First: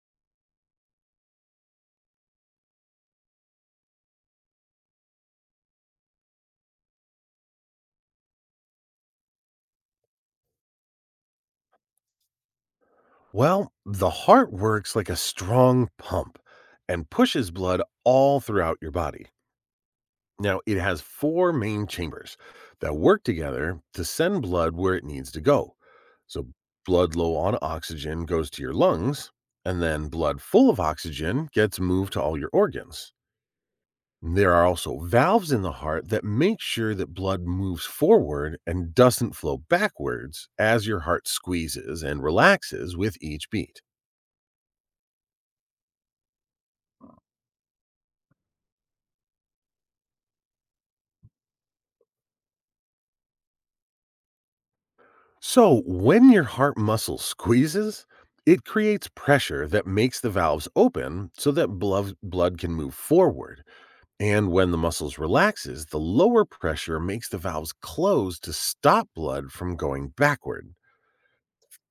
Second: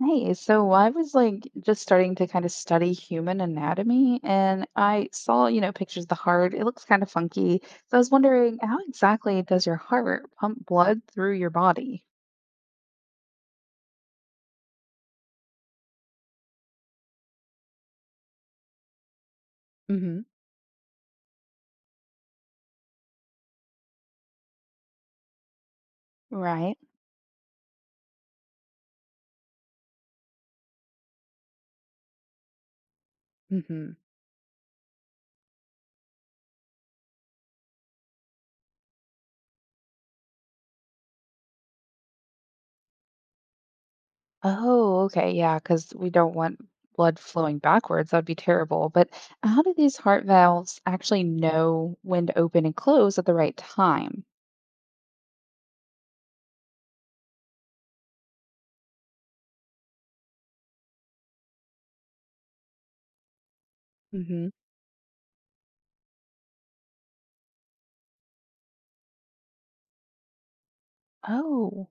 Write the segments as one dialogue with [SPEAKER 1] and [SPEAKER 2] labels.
[SPEAKER 1] Hey, so I was like just starting to kind of study human anatomy and I saw, pictures of the heart. It looks kind of funky. So I was wondering, how exactly does your heart pump blood through your body?
[SPEAKER 2] Well, the heart works like a strong pump and pushes blood all throughout your body.
[SPEAKER 1] Hmm.
[SPEAKER 2] Now, it has four main chambers that work together to send blood where it needs to go. So,
[SPEAKER 1] Right.
[SPEAKER 2] blood low on oxygen goes to your lungs, and then blood full of oxygen gets moved to all your organs.
[SPEAKER 1] Hmm.
[SPEAKER 2] There are also valves in the heart that make sure that blood moves forward and doesn't flow backwards as your heart squeezes and relaxes with each beat.
[SPEAKER 1] Oh, okay. Yeah, because we don't want blood flowing backwards. That'd be terrible. But how do these heart valves actually know when to open and close at the right time?
[SPEAKER 2] So, when your heart muscle squeezes, it creates pressure that makes the valves open so that blood can move forward.
[SPEAKER 1] Hmm.
[SPEAKER 2] And when the muscles relaxes, the lower pressure makes the valves close to stop blood from going backward.
[SPEAKER 1] Oh.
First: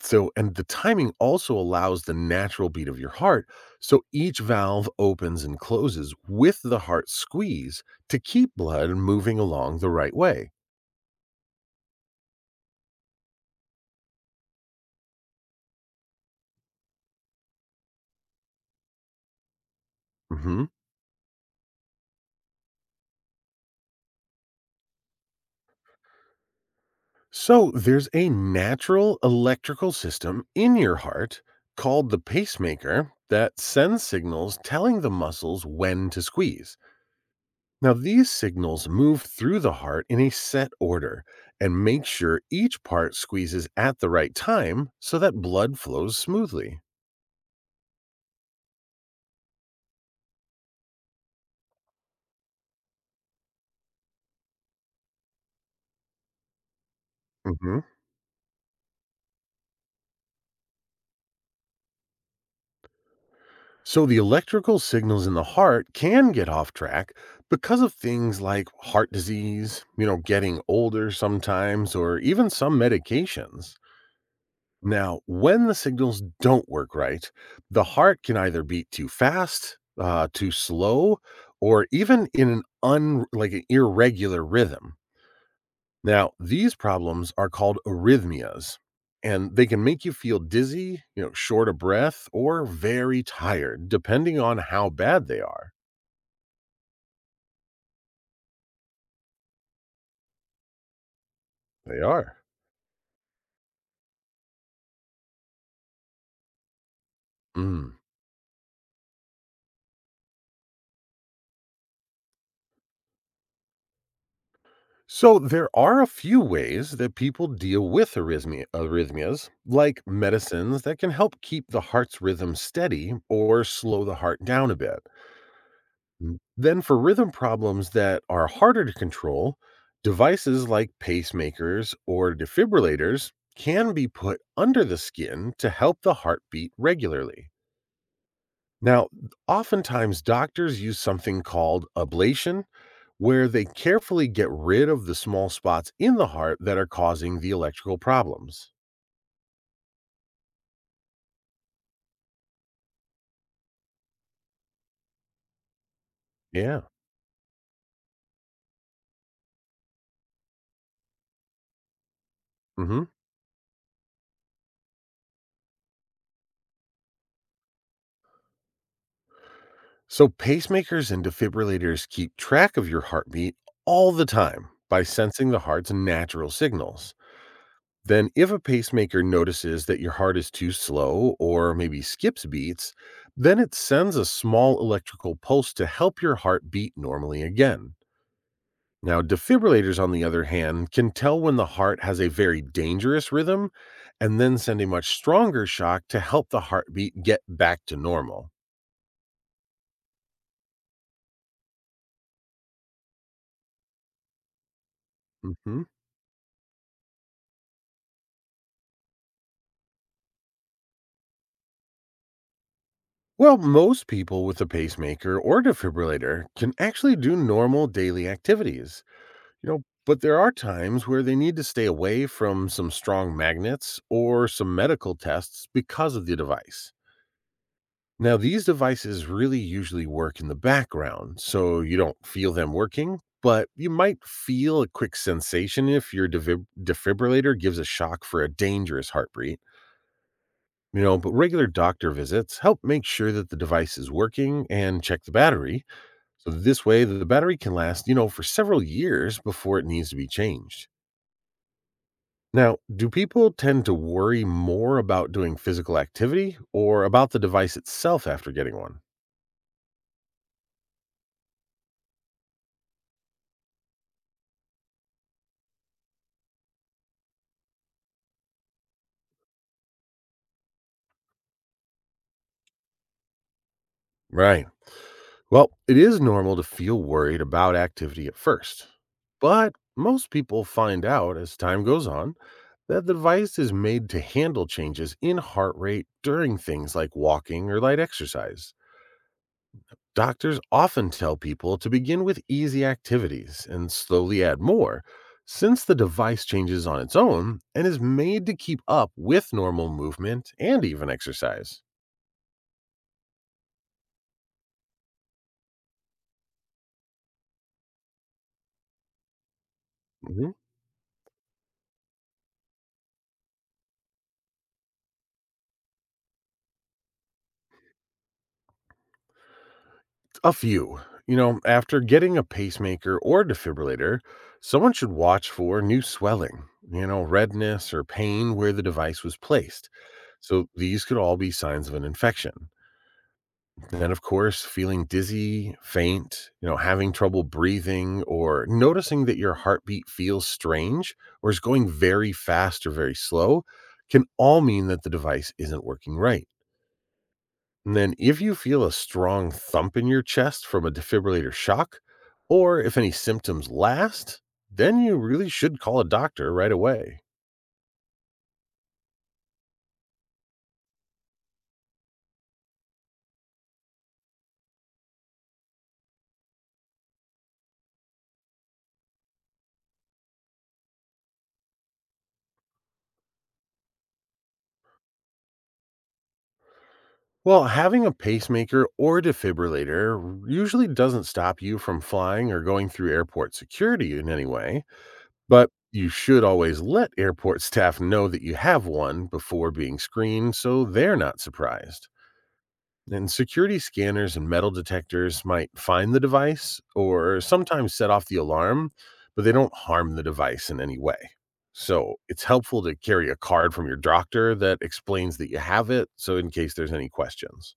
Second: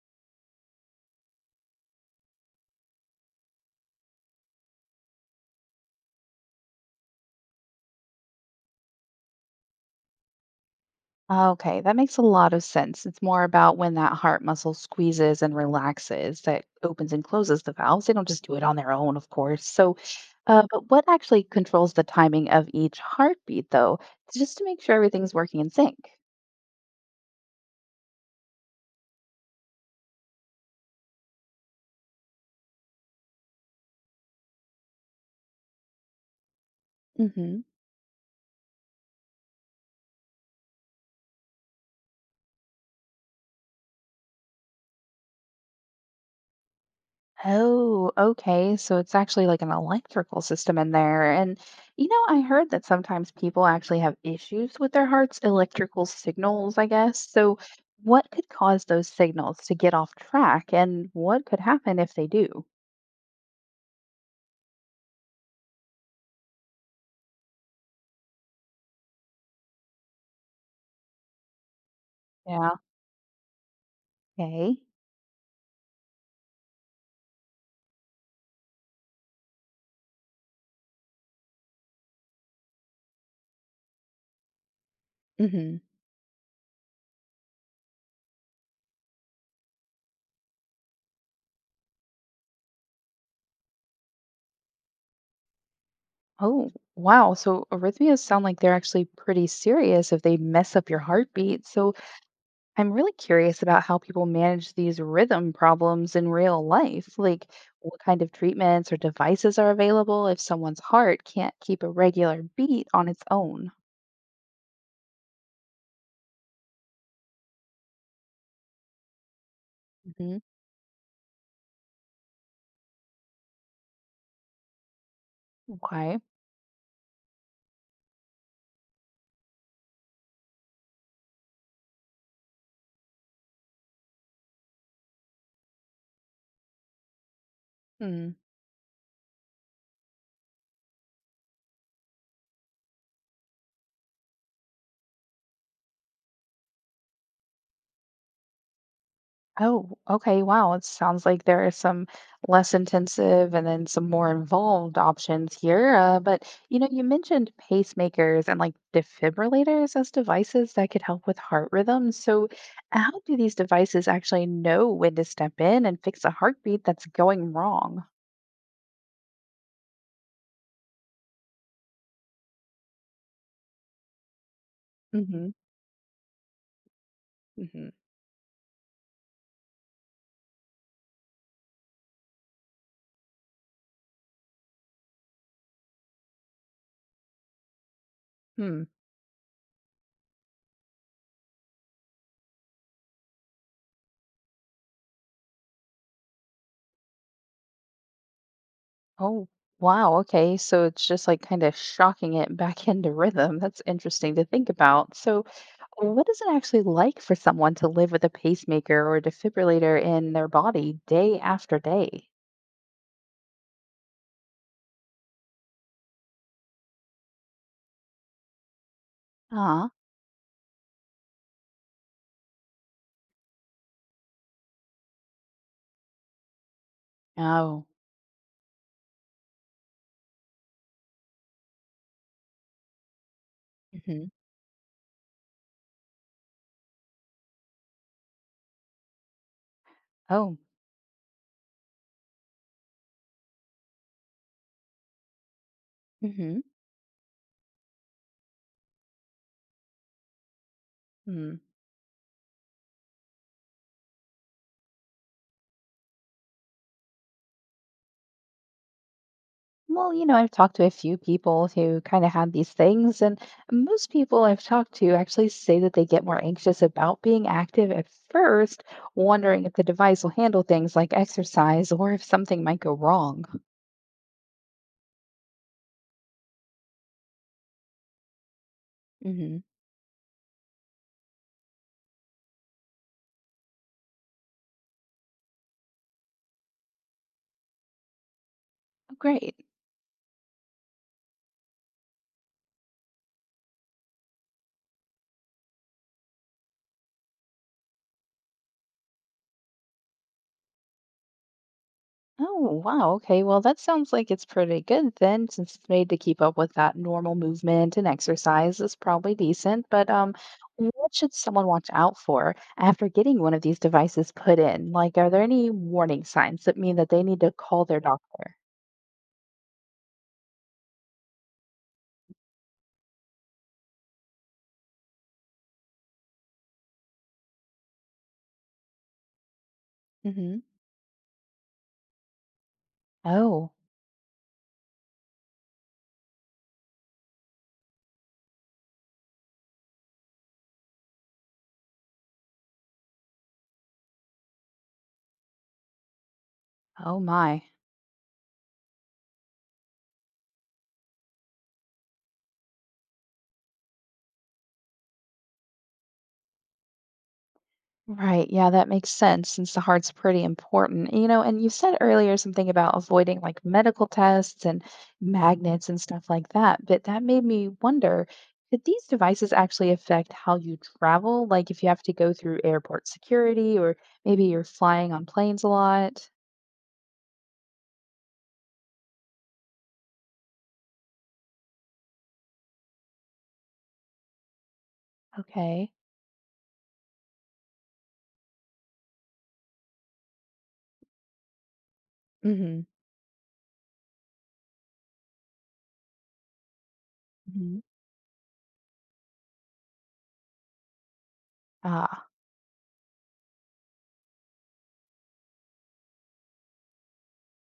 [SPEAKER 2] So and the timing also allows the natural beat of your heart, so each valve opens and closes with the heart squeeze to keep blood moving along the right way.
[SPEAKER 1] Ah, okay, that makes a lot of sense. It's more about when that heart muscle squeezes and relaxes that opens and closes the valves. They don't just do it on their own, of course. So,
[SPEAKER 2] Mhm.
[SPEAKER 1] but what actually controls the timing of each heartbeat, though, just to make sure everything's working in sync?
[SPEAKER 2] So there's a natural electrical system in your heart called the pacemaker that sends signals telling the muscles when to squeeze.
[SPEAKER 1] Hmm.
[SPEAKER 2] Now, these signals move through the heart in a set order and make sure each part squeezes at the right time so that blood flows smoothly.
[SPEAKER 1] Oh, okay. So it's actually like an electrical system in there. And I heard that sometimes people actually have issues with their heart's electrical signals, I guess. So
[SPEAKER 2] Mhm.
[SPEAKER 1] what could cause those signals to get off track and what could happen if they do?
[SPEAKER 2] So, the electrical signals in the heart can get off track because of things like heart disease, you know, getting older sometimes, or even
[SPEAKER 1] Yeah.
[SPEAKER 2] some medications.
[SPEAKER 1] Okay.
[SPEAKER 2] Now, when the signals don't work right, the heart can either beat too fast, too slow, or even in an un like an irregular rhythm.
[SPEAKER 1] Hmm.
[SPEAKER 2] Now, these problems are called arrhythmias, and they can make you feel dizzy, you know, short of breath, or very tired, depending on how bad they are.
[SPEAKER 1] Oh, wow. So arrhythmias sound like they're actually pretty serious if they mess up your heartbeat. So
[SPEAKER 2] They are.
[SPEAKER 1] I'm really curious about how people manage these rhythm problems in real life. Like,
[SPEAKER 2] Mm.
[SPEAKER 1] what kind of treatments or devices are available if someone's heart can't keep a regular beat on its own?
[SPEAKER 2] So there are a few ways that people deal with arrhythmias, like
[SPEAKER 1] Hmm.
[SPEAKER 2] medicines that can help keep the heart's rhythm steady or slow the heart down a bit.
[SPEAKER 1] Okay.
[SPEAKER 2] Mm, then for rhythm problems that are harder to control, devices like pacemakers or defibrillators can be put under the skin to help the heart beat regularly. Now, oftentimes doctors use something called ablation where they carefully get rid of the small spots in the heart that are causing the electrical problems.
[SPEAKER 1] Oh, okay. Wow. It sounds like there are some less intensive and then some more involved options here. But
[SPEAKER 2] Yeah.
[SPEAKER 1] you mentioned pacemakers and like defibrillators as devices that could help with heart rhythm. So,
[SPEAKER 2] Hmm.
[SPEAKER 1] how do these devices actually know when to step in and fix a heartbeat that's going wrong?
[SPEAKER 2] So pacemakers and defibrillators keep track of your heartbeat all the time by sensing
[SPEAKER 1] Hmm.
[SPEAKER 2] the heart's natural signals.
[SPEAKER 1] Hmm.
[SPEAKER 2] Then, if a pacemaker notices that your heart is too slow or maybe skips beats, then it sends a small electrical pulse to help your heart beat normally again.
[SPEAKER 1] Hmm.
[SPEAKER 2] Now, defibrillators, on the other hand, can tell when the heart has a very dangerous rhythm and then send a much stronger shock to help the heartbeat get back to normal.
[SPEAKER 1] Oh, wow. Okay. So it's just like kind of shocking it back into rhythm. That's interesting to think about. So,
[SPEAKER 2] Mhm.
[SPEAKER 1] what is it actually like for someone to live with a pacemaker or defibrillator in their body day after day?
[SPEAKER 2] Well, most people with a pacemaker or defibrillator can actually do normal daily activities, you know,
[SPEAKER 1] uh
[SPEAKER 2] but there are times where they need to stay away from some strong magnets or some medical tests because of the device.
[SPEAKER 1] Oh.
[SPEAKER 2] Now, these devices really usually work in the background, so you don't feel them working, but you might
[SPEAKER 1] Hmm.
[SPEAKER 2] feel a quick sensation if your defibrillator gives a shock for a dangerous heartbeat.
[SPEAKER 1] Oh.
[SPEAKER 2] You know, but regular doctor visits help make sure that the device is working and check the battery. So
[SPEAKER 1] Hmm.
[SPEAKER 2] this way, the battery can last, you know, for several years before it needs to be changed.
[SPEAKER 1] Mm.
[SPEAKER 2] Now, do people tend to worry more about doing physical activity or about the device itself after getting one?
[SPEAKER 1] Well, I've talked to a few people who kind of had these things, and most people I've talked to actually say that they get more anxious about being active at first, wondering if the device will handle things like exercise or if something might go wrong.
[SPEAKER 2] Right. Well, it is normal to feel worried about activity at first,
[SPEAKER 1] Hmm.
[SPEAKER 2] but most people find out as time goes on that the device is made to handle changes in heart rate during things like walking or light exercise.
[SPEAKER 1] Great.
[SPEAKER 2] Doctors often tell people to begin with easy activities and slowly add more, since the device changes on its own and is made to keep up with normal movement and even exercise.
[SPEAKER 1] Oh, wow. Okay. Well, that sounds like it's pretty good then, since it's made to keep up with that normal movement and exercise is probably decent. But what should someone watch out for after getting one of these devices put in? Like, are there any warning signs that mean that they need to call their doctor?
[SPEAKER 2] A few. You know, after getting a pacemaker or defibrillator, someone should watch for new swelling, you know, redness or pain where the device was placed.
[SPEAKER 1] Hmm.
[SPEAKER 2] So these could all be signs of an infection.
[SPEAKER 1] Oh,
[SPEAKER 2] Then, of course, feeling dizzy, faint, you know, having trouble breathing, or noticing that your heartbeat feels strange or is going very fast or very slow can all mean that the device isn't working right.
[SPEAKER 1] oh my.
[SPEAKER 2] And then, if you feel a strong thump in your chest from a defibrillator shock, or if any symptoms last, then you really should call a doctor right away.
[SPEAKER 1] Right. Yeah, that makes sense since the heart's pretty important. And you said earlier something about avoiding like medical tests and magnets and stuff like that, but that made me wonder, could these devices actually affect how you travel? Like if you have to go through airport security or maybe you're flying on planes a lot?
[SPEAKER 2] Well, having a pacemaker or defibrillator usually doesn't stop you from flying or going through airport security in any way, but
[SPEAKER 1] Okay.
[SPEAKER 2] you should always let airport staff know that you have one before being screened so they're not surprised.
[SPEAKER 1] Mm-hmm.
[SPEAKER 2] And security scanners and metal detectors might find the device or
[SPEAKER 1] Hmm. Mhm.
[SPEAKER 2] sometimes set off the alarm, but they don't harm the device in any way. So
[SPEAKER 1] Ah,
[SPEAKER 2] it's helpful to carry a card from your doctor that explains that you have it. So, in case there's any questions.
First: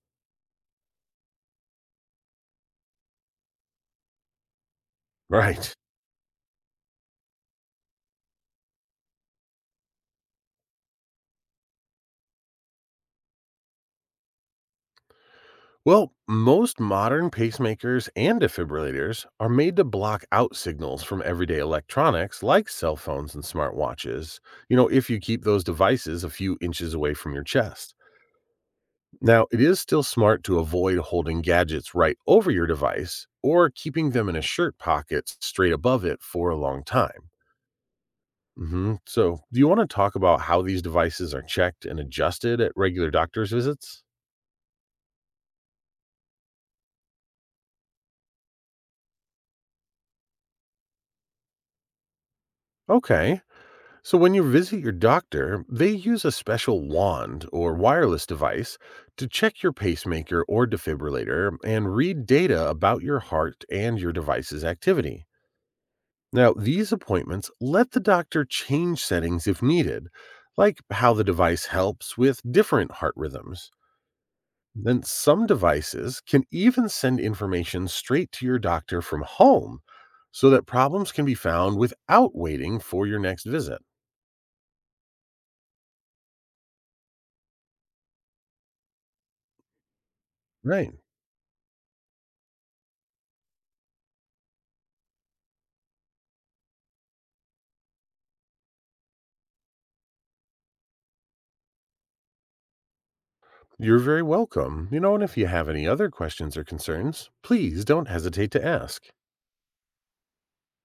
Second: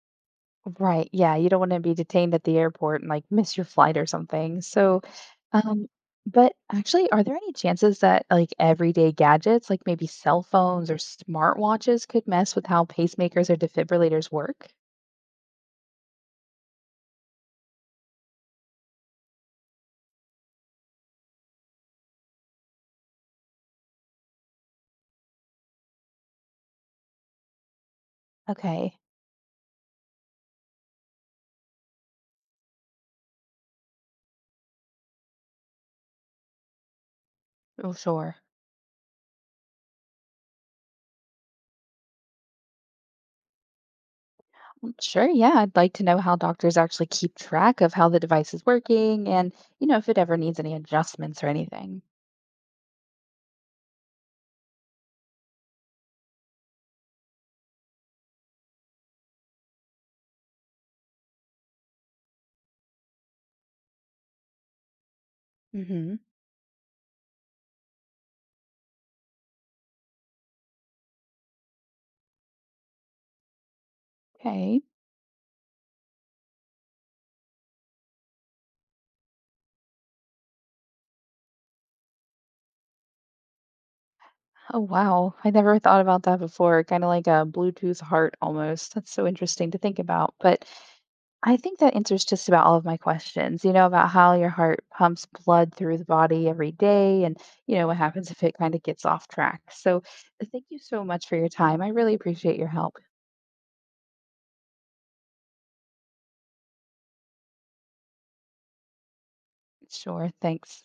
[SPEAKER 1] right. Yeah, you don't want to be detained at the airport and like miss your flight or something. So,
[SPEAKER 2] Right.
[SPEAKER 1] Um, but actually, are there any chances that like everyday gadgets, like maybe cell phones or smartwatches, could mess with how pacemakers or defibrillators work?
[SPEAKER 2] Well, most modern pacemakers and defibrillators are made to block out signals from everyday electronics like cell phones and smartwatches, you know, if you keep those devices a few inches away from your chest.
[SPEAKER 1] Okay.
[SPEAKER 2] Now, it is still smart to avoid holding gadgets right over your device or keeping them in a shirt pocket straight above it for a long time.
[SPEAKER 1] Oh, sure.
[SPEAKER 2] Hmm. So, do you want to talk about how these devices are checked and adjusted at regular doctor's visits?
[SPEAKER 1] Mm, sure, yeah. I'd like to know how doctors actually keep track of how the device is working and, if it ever needs any adjustments or anything.
[SPEAKER 2] Okay. So, when you visit your doctor, they use a special wand or wireless device to check your pacemaker or defibrillator and read data about your heart and your device's activity.
[SPEAKER 1] Hmm.
[SPEAKER 2] Now, these appointments let the doctor change settings if needed, like how the device helps with different heart rhythms.
[SPEAKER 1] Okay.
[SPEAKER 2] Then, some devices can even send information straight to your doctor from home so that problems can be found without waiting for your next visit.
[SPEAKER 1] Oh wow, I never thought about that before. Kind of like a Bluetooth heart almost. That's so interesting to think about. But
[SPEAKER 2] Right.
[SPEAKER 1] I think that answers just about all of my questions, about how your heart pumps blood through the body every day and, what happens if it kind of gets off track. So thank you so much for your time. I really appreciate your help.
[SPEAKER 2] You're very welcome. You know, and if you have any other questions or concerns, please don't hesitate to ask.
[SPEAKER 1] Sure, thanks.